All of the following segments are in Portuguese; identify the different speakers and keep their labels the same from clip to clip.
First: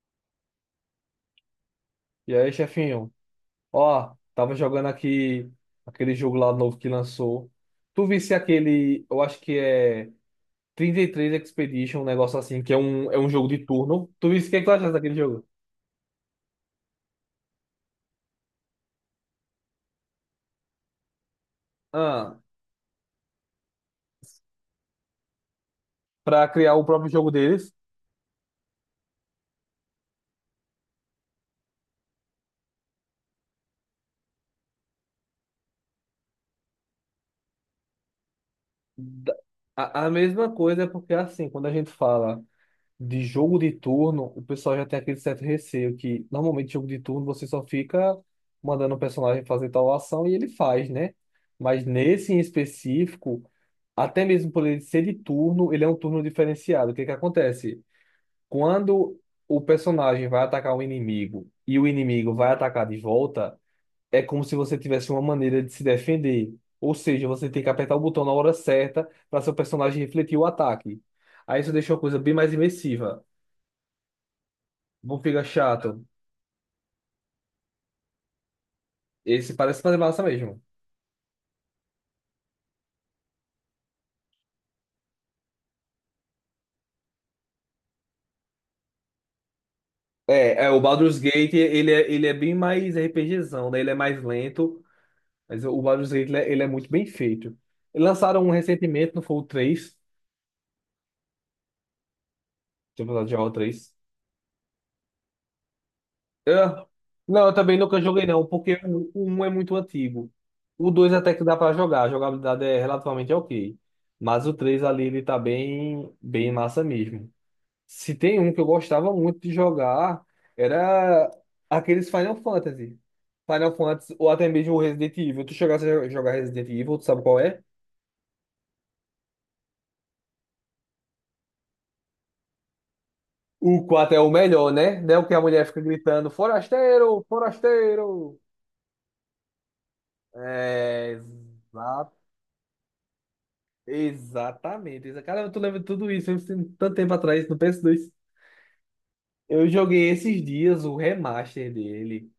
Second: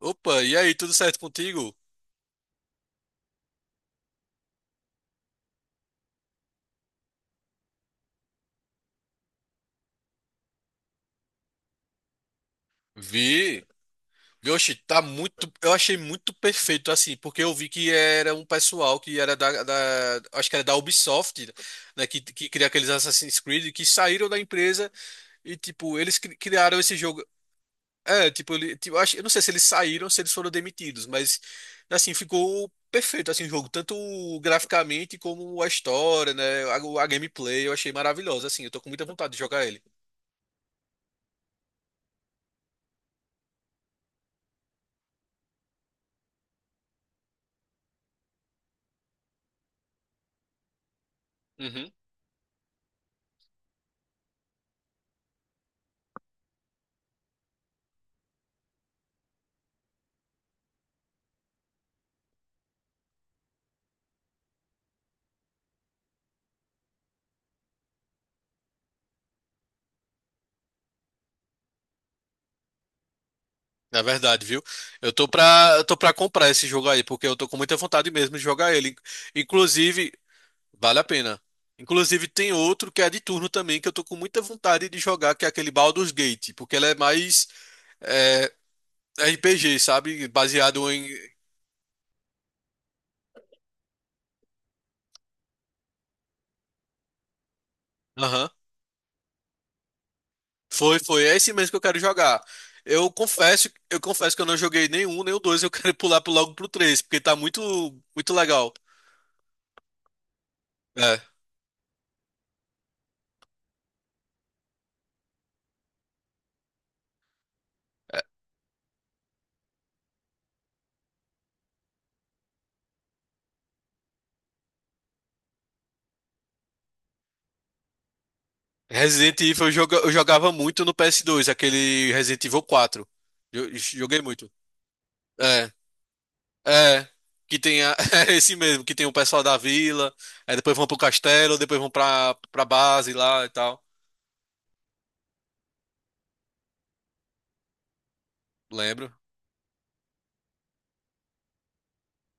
Speaker 1: Opa, e aí, tudo certo contigo?
Speaker 2: E aí, chefinho? Ó, tava jogando aqui aquele jogo lá novo que lançou. Tu visse aquele, eu acho que é 33 Expedition, um negócio assim, que é um jogo de
Speaker 1: Vi.
Speaker 2: turno. Tu visse o que tu
Speaker 1: Oxe,
Speaker 2: achaste
Speaker 1: tá
Speaker 2: daquele jogo?
Speaker 1: muito. Eu achei muito perfeito assim, porque eu vi que era um pessoal que era acho que era da Ubisoft, né? Que,
Speaker 2: Ah,
Speaker 1: que cria aqueles Assassin's Creed que saíram da empresa e, tipo, eles
Speaker 2: pra criar
Speaker 1: criaram
Speaker 2: o
Speaker 1: esse
Speaker 2: próprio
Speaker 1: jogo.
Speaker 2: jogo deles.
Speaker 1: É, tipo, ele, tipo, eu acho, eu não sei se eles saíram ou se eles foram demitidos, mas assim, ficou perfeito assim o jogo, tanto graficamente como a história, né? A gameplay, eu achei maravilhosa, assim, eu tô com muita vontade
Speaker 2: da-
Speaker 1: de jogar ele.
Speaker 2: a mesma coisa é porque é assim, quando a gente fala de jogo de turno, o pessoal já tem aquele certo receio que normalmente jogo de turno você só fica mandando o personagem fazer tal ação e ele faz, né? Mas nesse em específico, até mesmo por ele ser de turno, ele é um turno diferenciado. O que que acontece? Quando o personagem vai atacar um inimigo e o inimigo vai atacar de volta, é como se você tivesse uma maneira de se defender. Ou seja, você tem que apertar o botão na hora certa para seu personagem refletir o ataque. Aí isso deixa uma coisa bem mais imersiva.
Speaker 1: Na verdade, viu?
Speaker 2: Não fica
Speaker 1: Eu tô
Speaker 2: chato.
Speaker 1: pra comprar esse jogo aí, porque eu tô com muita vontade mesmo de jogar ele.
Speaker 2: Esse parece fazer
Speaker 1: Inclusive,
Speaker 2: massa mesmo.
Speaker 1: vale a pena. Inclusive, tem outro que é de turno também, que eu tô com muita vontade de jogar, que é aquele Baldur's Gate, porque ele é mais é, RPG, sabe?
Speaker 2: O
Speaker 1: Baseado em.
Speaker 2: Baldur's Gate, ele é bem mais RPGzão, né? Ele é mais lento, mas o Baldur's Gate, ele é muito bem feito. Eles lançaram
Speaker 1: Aham.
Speaker 2: um recentemente, não foi o 3?
Speaker 1: Foi. É esse mesmo que eu quero jogar.
Speaker 2: Deixa eu falar de jogar o 3.
Speaker 1: Eu confesso que eu não joguei nenhum, nem o dois. Eu quero pular logo pro
Speaker 2: Ah,
Speaker 1: três, porque tá
Speaker 2: não, eu também nunca joguei
Speaker 1: muito
Speaker 2: não,
Speaker 1: legal.
Speaker 2: porque o um é muito antigo. O 2 até que dá pra jogar, a jogabilidade é relativamente ok. Mas o 3 ali, ele tá bem, bem massa mesmo. Se
Speaker 1: É.
Speaker 2: tem um que eu gostava muito de jogar, era aqueles Final Fantasy. Final Fantasy, ou até mesmo o Resident Evil. Tu chegasse a jogar Resident Evil, tu sabe qual é?
Speaker 1: Resident Evil eu jogava muito no PS2, aquele Resident Evil 4. Eu-
Speaker 2: O 4
Speaker 1: Joguei
Speaker 2: é o
Speaker 1: muito.
Speaker 2: melhor, né? Não é o que a mulher
Speaker 1: É,
Speaker 2: fica gritando,
Speaker 1: é.
Speaker 2: forasteiro,
Speaker 1: Que tem é
Speaker 2: forasteiro.
Speaker 1: esse mesmo, que tem o pessoal da vila, aí depois vão pro
Speaker 2: É,
Speaker 1: castelo, depois vão pra base lá e tal.
Speaker 2: exatamente. Caramba, tu lembra de tudo isso, eu tenho tanto tempo atrás, no PS2.
Speaker 1: Lembro.
Speaker 2: Eu joguei esses dias o remaster dele.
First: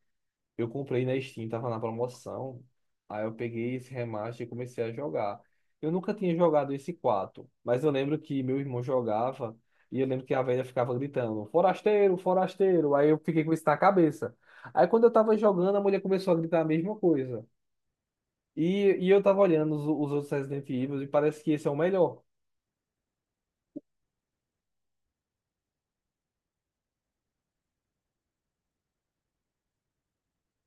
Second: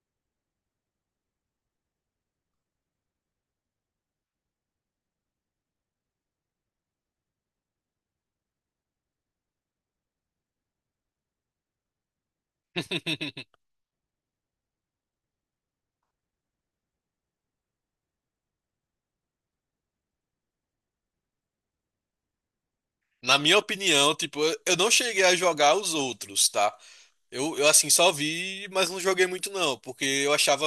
Speaker 2: Eu comprei na Steam, tava na promoção. Aí eu peguei esse remaster e comecei a jogar. Eu nunca tinha jogado esse 4 mas eu lembro que meu irmão jogava e eu lembro que a velha ficava gritando: forasteiro, forasteiro. Aí eu fiquei com isso na cabeça. Aí quando eu tava jogando, a mulher começou a gritar a mesma coisa. E eu tava olhando os outros Resident Evil e parece que esse é o melhor.
Speaker 1: Na minha opinião, tipo, eu não cheguei a jogar os outros, tá? Eu assim só vi, mas não joguei muito não, porque eu achava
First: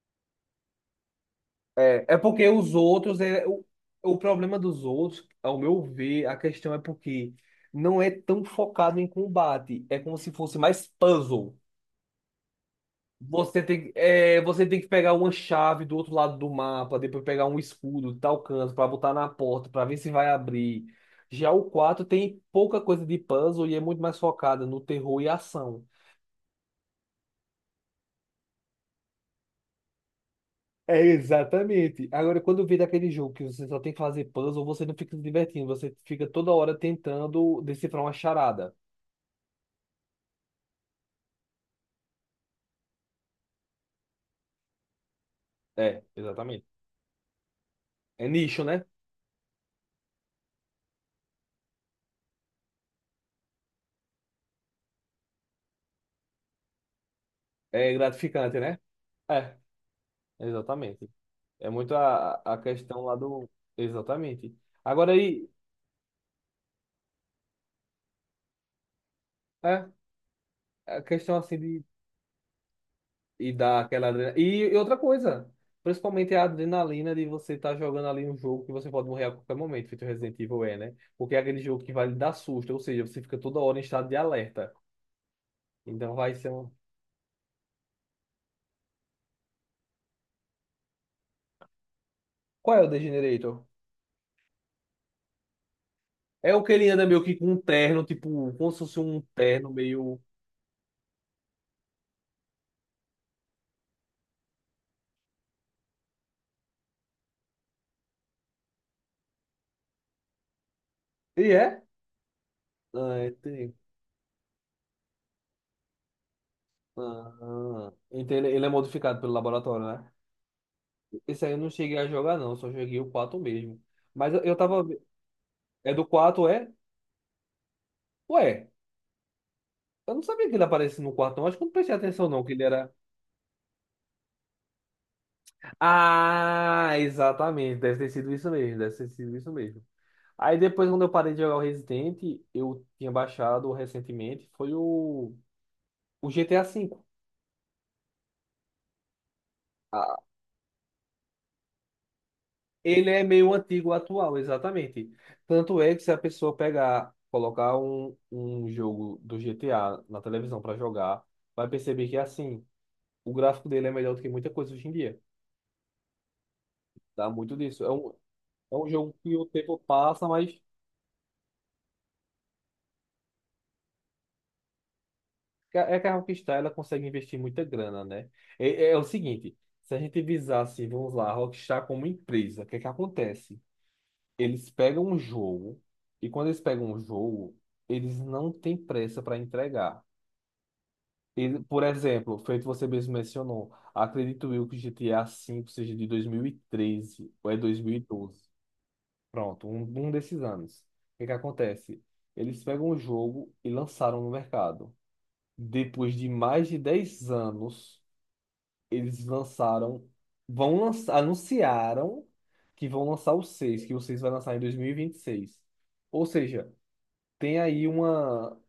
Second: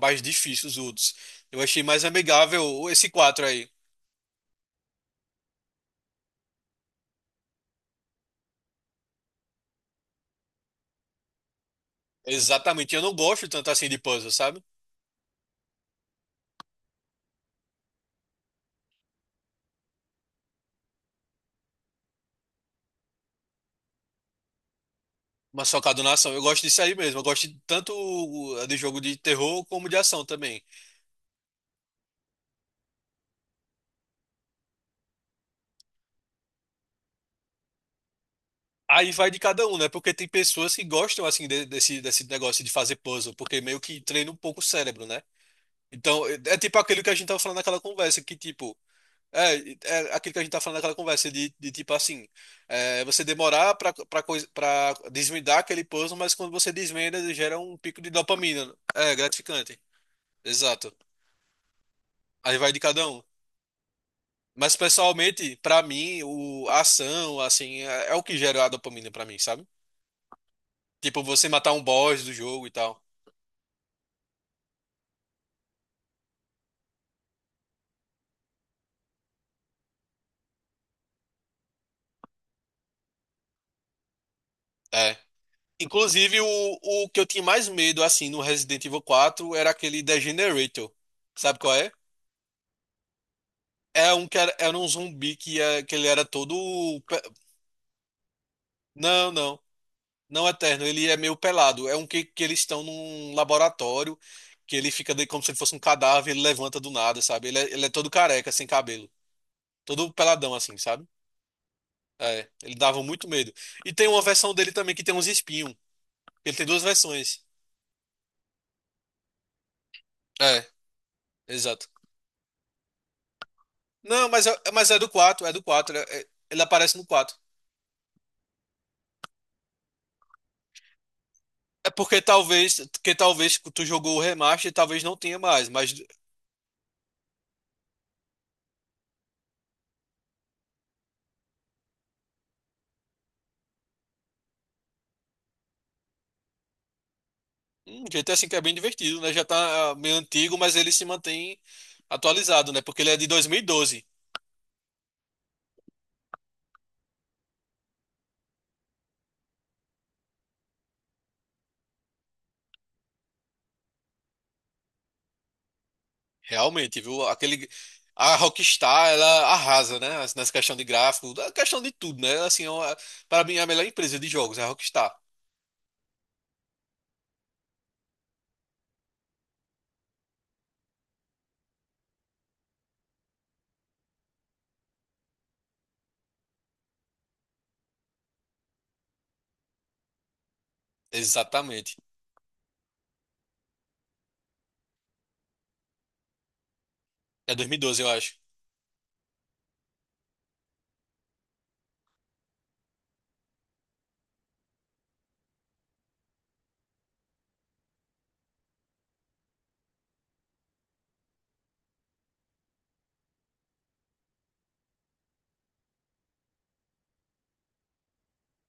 Speaker 1: mais difícil os outros. Eu achei mais
Speaker 2: É porque os
Speaker 1: amigável esse
Speaker 2: outros,
Speaker 1: 4 aí.
Speaker 2: o problema dos outros, ao meu ver, a questão é porque não é tão focado em combate. É como se fosse mais puzzle.
Speaker 1: Exatamente. Eu não gosto
Speaker 2: Você
Speaker 1: tanto assim
Speaker 2: tem,
Speaker 1: de puzzle, sabe?
Speaker 2: você tem que pegar uma chave do outro lado do mapa, depois pegar um escudo de tal canto para botar na porta, para ver se vai abrir. Já o 4 tem pouca coisa de puzzle e é muito mais focada no terror e
Speaker 1: Mas
Speaker 2: ação.
Speaker 1: focado na ação. Eu gosto disso aí mesmo. Eu gosto tanto de jogo de terror como de ação também.
Speaker 2: É exatamente. Agora, quando vira daquele jogo que você só tem que fazer puzzle, você não fica se divertindo, você fica toda hora tentando decifrar uma charada.
Speaker 1: Aí vai de cada um, né? Porque tem pessoas que gostam, assim, desse negócio de fazer puzzle, porque meio que treina um pouco o cérebro, né?
Speaker 2: É,
Speaker 1: Então, é
Speaker 2: exatamente.
Speaker 1: tipo aquilo que a gente tava falando naquela conversa,
Speaker 2: É
Speaker 1: que
Speaker 2: nicho,
Speaker 1: tipo.
Speaker 2: né?
Speaker 1: É, é aquilo que a gente tá falando naquela conversa, de tipo assim. É, você demorar pra desvendar aquele puzzle, mas quando você desvenda, gera um
Speaker 2: É
Speaker 1: pico de
Speaker 2: gratificante,
Speaker 1: dopamina. Né?
Speaker 2: né?
Speaker 1: É
Speaker 2: É,
Speaker 1: gratificante. Exato.
Speaker 2: exatamente. É muito a
Speaker 1: Aí vai de
Speaker 2: questão
Speaker 1: cada
Speaker 2: lá
Speaker 1: um.
Speaker 2: do. Exatamente.
Speaker 1: Mas
Speaker 2: Agora aí,
Speaker 1: pessoalmente, pra mim, o a ação, assim, é o que gera a dopamina pra mim, sabe?
Speaker 2: é, a
Speaker 1: Tipo,
Speaker 2: questão
Speaker 1: você
Speaker 2: assim
Speaker 1: matar um
Speaker 2: de
Speaker 1: boss do jogo e tal.
Speaker 2: E dá aquela adrenalina. E outra coisa, principalmente a adrenalina de você estar jogando ali um jogo que você pode morrer a qualquer momento, feito Resident Evil é, né? Porque é aquele jogo que vai lhe dar susto, ou seja, você fica toda hora em estado de alerta.
Speaker 1: É.
Speaker 2: Então vai
Speaker 1: Inclusive,
Speaker 2: ser um.
Speaker 1: o que eu tinha mais medo, assim, no Resident Evil 4 era aquele Degenerator. Sabe qual é?
Speaker 2: Qual é o Degenerator?
Speaker 1: É um que era um zumbi que ele era todo.
Speaker 2: É o que ele anda
Speaker 1: pe-
Speaker 2: meio que com um terno, tipo, como se fosse um
Speaker 1: Não, não.
Speaker 2: terno meio.
Speaker 1: Não eterno, ele é meio pelado. É um que eles estão num laboratório, que ele fica de, como se ele fosse um cadáver, ele levanta do nada, sabe? Ele é todo careca, sem cabelo. Todo peladão, assim, sabe?
Speaker 2: E é?
Speaker 1: É, ele dava
Speaker 2: Ah,
Speaker 1: muito
Speaker 2: é,
Speaker 1: medo.
Speaker 2: tem.
Speaker 1: E tem uma versão dele também que tem uns espinhos. Ele tem duas
Speaker 2: Ah,
Speaker 1: versões.
Speaker 2: ah. Então ele é modificado pelo laboratório, né?
Speaker 1: É,
Speaker 2: Esse aí eu não
Speaker 1: exato.
Speaker 2: cheguei a jogar, não, só joguei o 4 mesmo.
Speaker 1: Não,
Speaker 2: Mas eu, eu tava.
Speaker 1: mas é do 4. É do
Speaker 2: É
Speaker 1: 4.
Speaker 2: do 4
Speaker 1: Ele
Speaker 2: é?
Speaker 1: aparece no 4.
Speaker 2: Ué. Eu não sabia que ele aparecia no quarto, não. Acho que eu não
Speaker 1: É
Speaker 2: prestei
Speaker 1: porque
Speaker 2: atenção, não, que ele
Speaker 1: talvez,
Speaker 2: era.
Speaker 1: que talvez tu jogou o remaster e talvez não tenha mais, mas
Speaker 2: Ah, exatamente. Deve ter sido isso mesmo. Deve ter sido isso mesmo. Aí depois, quando eu parei de jogar o Resident, eu tinha baixado recentemente, foi o GTA V.
Speaker 1: um GTA V é bem divertido, né? Já tá ah, meio
Speaker 2: Ah,
Speaker 1: antigo, mas ele se mantém atualizado, né? Porque ele
Speaker 2: ele
Speaker 1: é
Speaker 2: é
Speaker 1: de dois
Speaker 2: meio
Speaker 1: mil e
Speaker 2: antigo
Speaker 1: doze
Speaker 2: atual, exatamente. Tanto é que se a pessoa pegar, colocar um jogo do GTA na televisão para jogar, vai perceber que assim, o gráfico dele é melhor do que muita coisa hoje em dia.
Speaker 1: realmente, viu?
Speaker 2: Dá muito
Speaker 1: Aquele...
Speaker 2: disso. É um,
Speaker 1: A
Speaker 2: é um
Speaker 1: Rockstar,
Speaker 2: jogo
Speaker 1: ela
Speaker 2: que o tempo
Speaker 1: arrasa, né?
Speaker 2: passa,
Speaker 1: Assim, nessa
Speaker 2: mas
Speaker 1: questão de gráfico, na questão de tudo, né? Assim, para mim, é a melhor empresa de jogos é a Rockstar.
Speaker 2: É que a Rockstar ela consegue investir muita grana, né? É o seguinte, se a gente visasse, vamos lá, a Rockstar como empresa, o que é que acontece? Eles pegam um jogo e quando eles pegam um jogo, eles não têm pressa para entregar. Ele, por
Speaker 1: Exatamente.
Speaker 2: exemplo, feito você mesmo mencionou, acredito eu que GTA V seja de 2013 ou
Speaker 1: É
Speaker 2: é
Speaker 1: dois mil e
Speaker 2: dois mil e
Speaker 1: doze eu acho.
Speaker 2: doze, pronto, um desses anos. O que é que acontece? Eles pegam o jogo e lançaram no mercado. Depois de mais de 10 anos eles lançaram, vão lançar, anunciaram que vão lançar o 6 que o 6 vai lançar em dois mil e vinte e seis. Ou seja, tem aí uma,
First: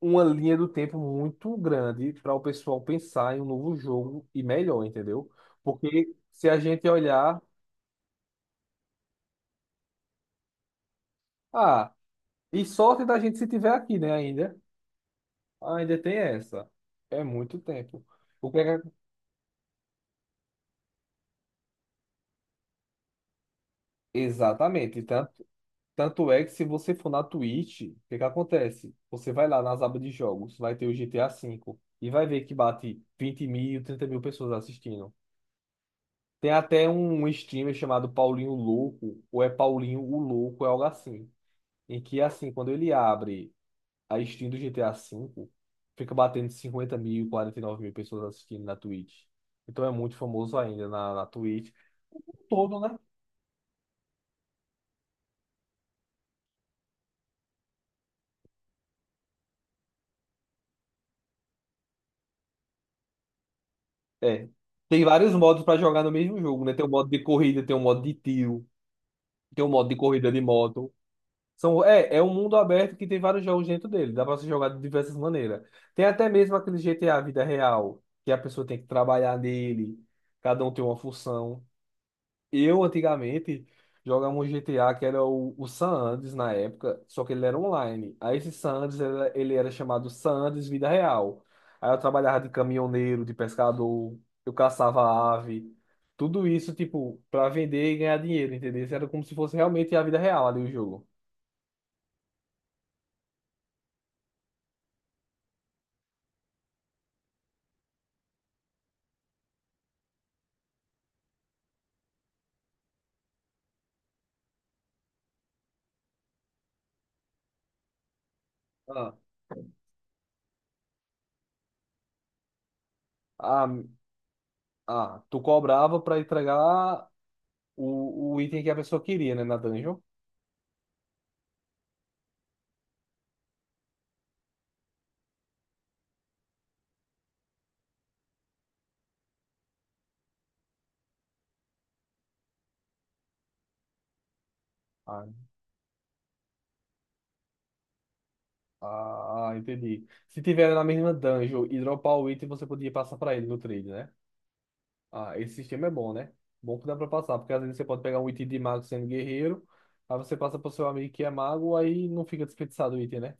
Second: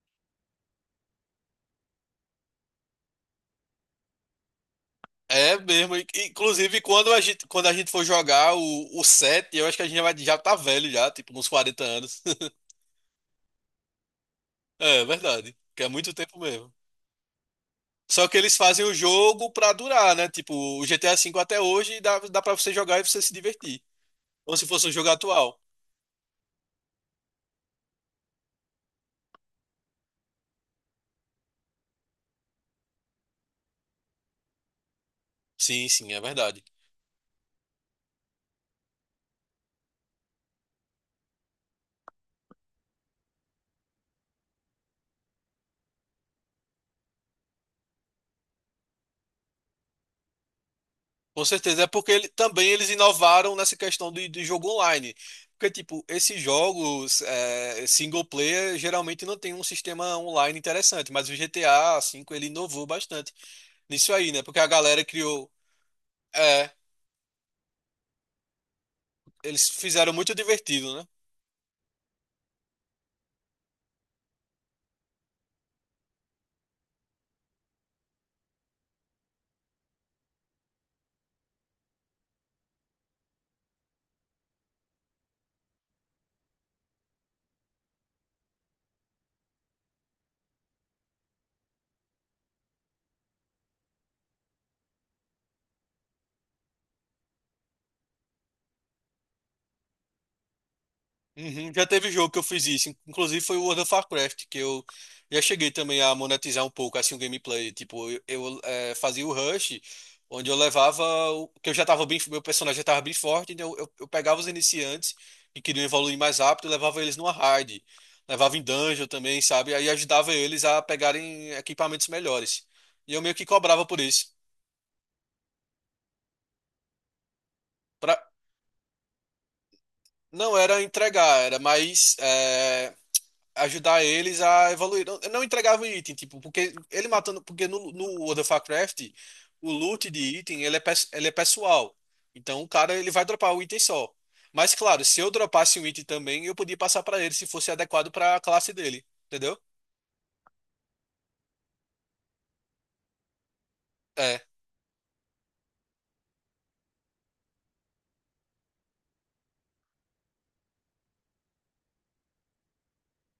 Speaker 2: uma linha do tempo muito grande para o pessoal pensar em um novo jogo e melhor, entendeu?
Speaker 1: É mesmo.
Speaker 2: Porque se a
Speaker 1: Inclusive,
Speaker 2: gente olhar,
Speaker 1: quando a gente for jogar o set, eu acho que a gente vai, já tá velho já, tipo, uns 40
Speaker 2: ah,
Speaker 1: anos.
Speaker 2: e sorte da gente se tiver aqui, né, ainda.
Speaker 1: É, verdade. Que é
Speaker 2: Ainda
Speaker 1: muito
Speaker 2: tem
Speaker 1: tempo
Speaker 2: essa.
Speaker 1: mesmo.
Speaker 2: É muito tempo.
Speaker 1: Só que
Speaker 2: O
Speaker 1: eles
Speaker 2: que é
Speaker 1: fazem
Speaker 2: que-
Speaker 1: o jogo pra durar, né? Tipo, o GTA V até hoje dá pra você jogar e você se divertir. Como se fosse um
Speaker 2: Exatamente,
Speaker 1: jogo
Speaker 2: tá?
Speaker 1: atual.
Speaker 2: Tanto é que se você for na Twitch, o que que acontece? Você vai lá nas abas de jogos, vai ter o GTA V e vai ver que bate 20 mil, 30 mil pessoas assistindo.
Speaker 1: Sim, sim, é
Speaker 2: Tem
Speaker 1: verdade.
Speaker 2: até um streamer chamado Paulinho Louco, ou é Paulinho o Louco, é algo assim. Em que, assim, quando ele abre a stream do GTA V, fica batendo 50 mil, 49 mil pessoas assistindo na Twitch. Então é muito famoso ainda na
Speaker 1: Com
Speaker 2: Twitch.
Speaker 1: certeza, é porque
Speaker 2: O
Speaker 1: ele,
Speaker 2: mundo
Speaker 1: também
Speaker 2: todo,
Speaker 1: eles
Speaker 2: né?
Speaker 1: inovaram nessa questão de jogo online. Porque, tipo, esses jogos é, single player geralmente não tem um sistema online interessante, mas o GTA V ele inovou bastante nisso aí, né?
Speaker 2: É.
Speaker 1: Porque a galera
Speaker 2: Tem vários
Speaker 1: criou.
Speaker 2: modos pra jogar no mesmo jogo,
Speaker 1: É,
Speaker 2: né? Tem um modo de corrida, tem um modo de tiro, tem
Speaker 1: eles
Speaker 2: um modo de
Speaker 1: fizeram
Speaker 2: corrida
Speaker 1: muito
Speaker 2: de
Speaker 1: divertido,
Speaker 2: moto.
Speaker 1: né?
Speaker 2: São, é um mundo aberto que tem vários jogos dentro dele. Dá pra se jogar de diversas maneiras. Tem até mesmo aquele GTA Vida Real, que a pessoa tem que trabalhar nele, cada um tem uma função. Eu antigamente jogava um GTA que era o San Andreas na época, só que ele era online. Aí esse San Andreas era, ele era chamado San Andreas Vida Real. Aí eu trabalhava de caminhoneiro, de pescador, eu caçava ave, tudo isso tipo para vender e ganhar dinheiro, entendeu? Isso era como se fosse realmente a vida real ali o jogo.
Speaker 1: Uhum, já teve jogo que eu fiz isso. Inclusive foi o World of Warcraft, que eu já cheguei também a monetizar um pouco assim o gameplay. Tipo, fazia o rush, onde eu levava. Que eu já tava bem. Meu personagem já tava bem forte, então eu pegava os iniciantes que queriam evoluir mais rápido e levava eles numa raid. Levava em dungeon
Speaker 2: Ah,
Speaker 1: também, sabe? Aí ajudava eles a pegarem equipamentos melhores. E eu meio que
Speaker 2: ah,
Speaker 1: cobrava por isso.
Speaker 2: ah, tu cobrava para entregar
Speaker 1: Pra...
Speaker 2: o item que a pessoa queria, né, na dungeon.
Speaker 1: Não era entregar, era mais. É, ajudar eles a evoluir. Não, eu não entregava item, tipo, porque ele matando, porque no World of Warcraft, o loot de item, ele é, ele é pessoal. Então o cara, ele vai dropar o item só. Mas claro, se
Speaker 2: Ah,
Speaker 1: eu dropasse um item também, eu podia passar pra ele se fosse adequado pra classe dele,
Speaker 2: ah,
Speaker 1: entendeu?
Speaker 2: entendi. Se tiver na mesma dungeon e dropar o item, você podia passar pra ele no trade, né?
Speaker 1: É,
Speaker 2: Ah, esse sistema é bom, né? Bom que dá pra passar, porque às vezes você pode pegar um item de mago sendo guerreiro, aí você passa pro seu amigo que é mago, aí não fica desperdiçado o item, né?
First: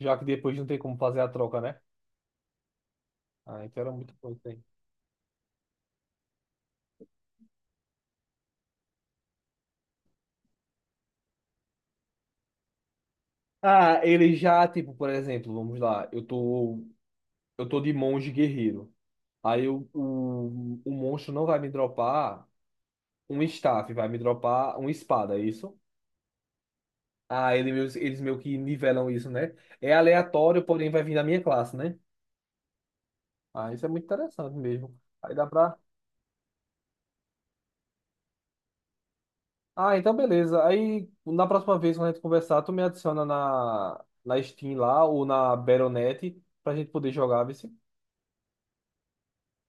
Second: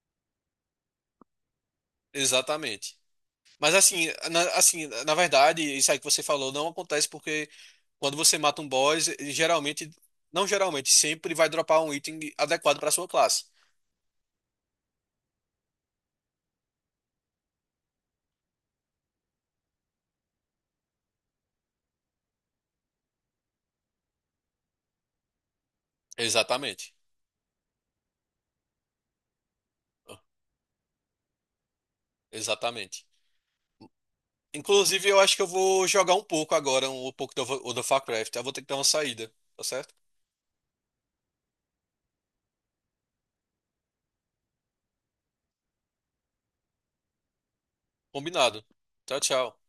Speaker 2: Já que depois não tem como fazer a troca, né?
Speaker 1: exatamente.
Speaker 2: Ah,
Speaker 1: Mas
Speaker 2: então era
Speaker 1: assim,
Speaker 2: muito bom isso aí.
Speaker 1: assim, na verdade, isso aí que você falou não acontece porque quando você mata um boss, ele geralmente, não geralmente, sempre vai dropar um item adequado pra sua classe.
Speaker 2: Ah, ele já, tipo, por exemplo, vamos lá, eu tô de monge guerreiro. Aí o monstro não vai me dropar um staff, vai me dropar uma espada, é isso?
Speaker 1: Exatamente.
Speaker 2: Ah, eles meio que nivelam isso, né? É aleatório, porém vai vir da minha classe, né?
Speaker 1: Exatamente.
Speaker 2: Ah, isso é muito interessante mesmo.
Speaker 1: Inclusive, eu
Speaker 2: Aí
Speaker 1: acho que eu
Speaker 2: dá pra.
Speaker 1: vou jogar um pouco agora, um pouco do Warcraft. Eu vou ter que dar uma saída, tá certo?
Speaker 2: Ah, então beleza. Aí na próxima vez, quando a gente conversar, tu me adiciona na Steam lá ou na Battle.net pra gente poder jogar, vê
Speaker 1: Combinado. Tchau, tchau.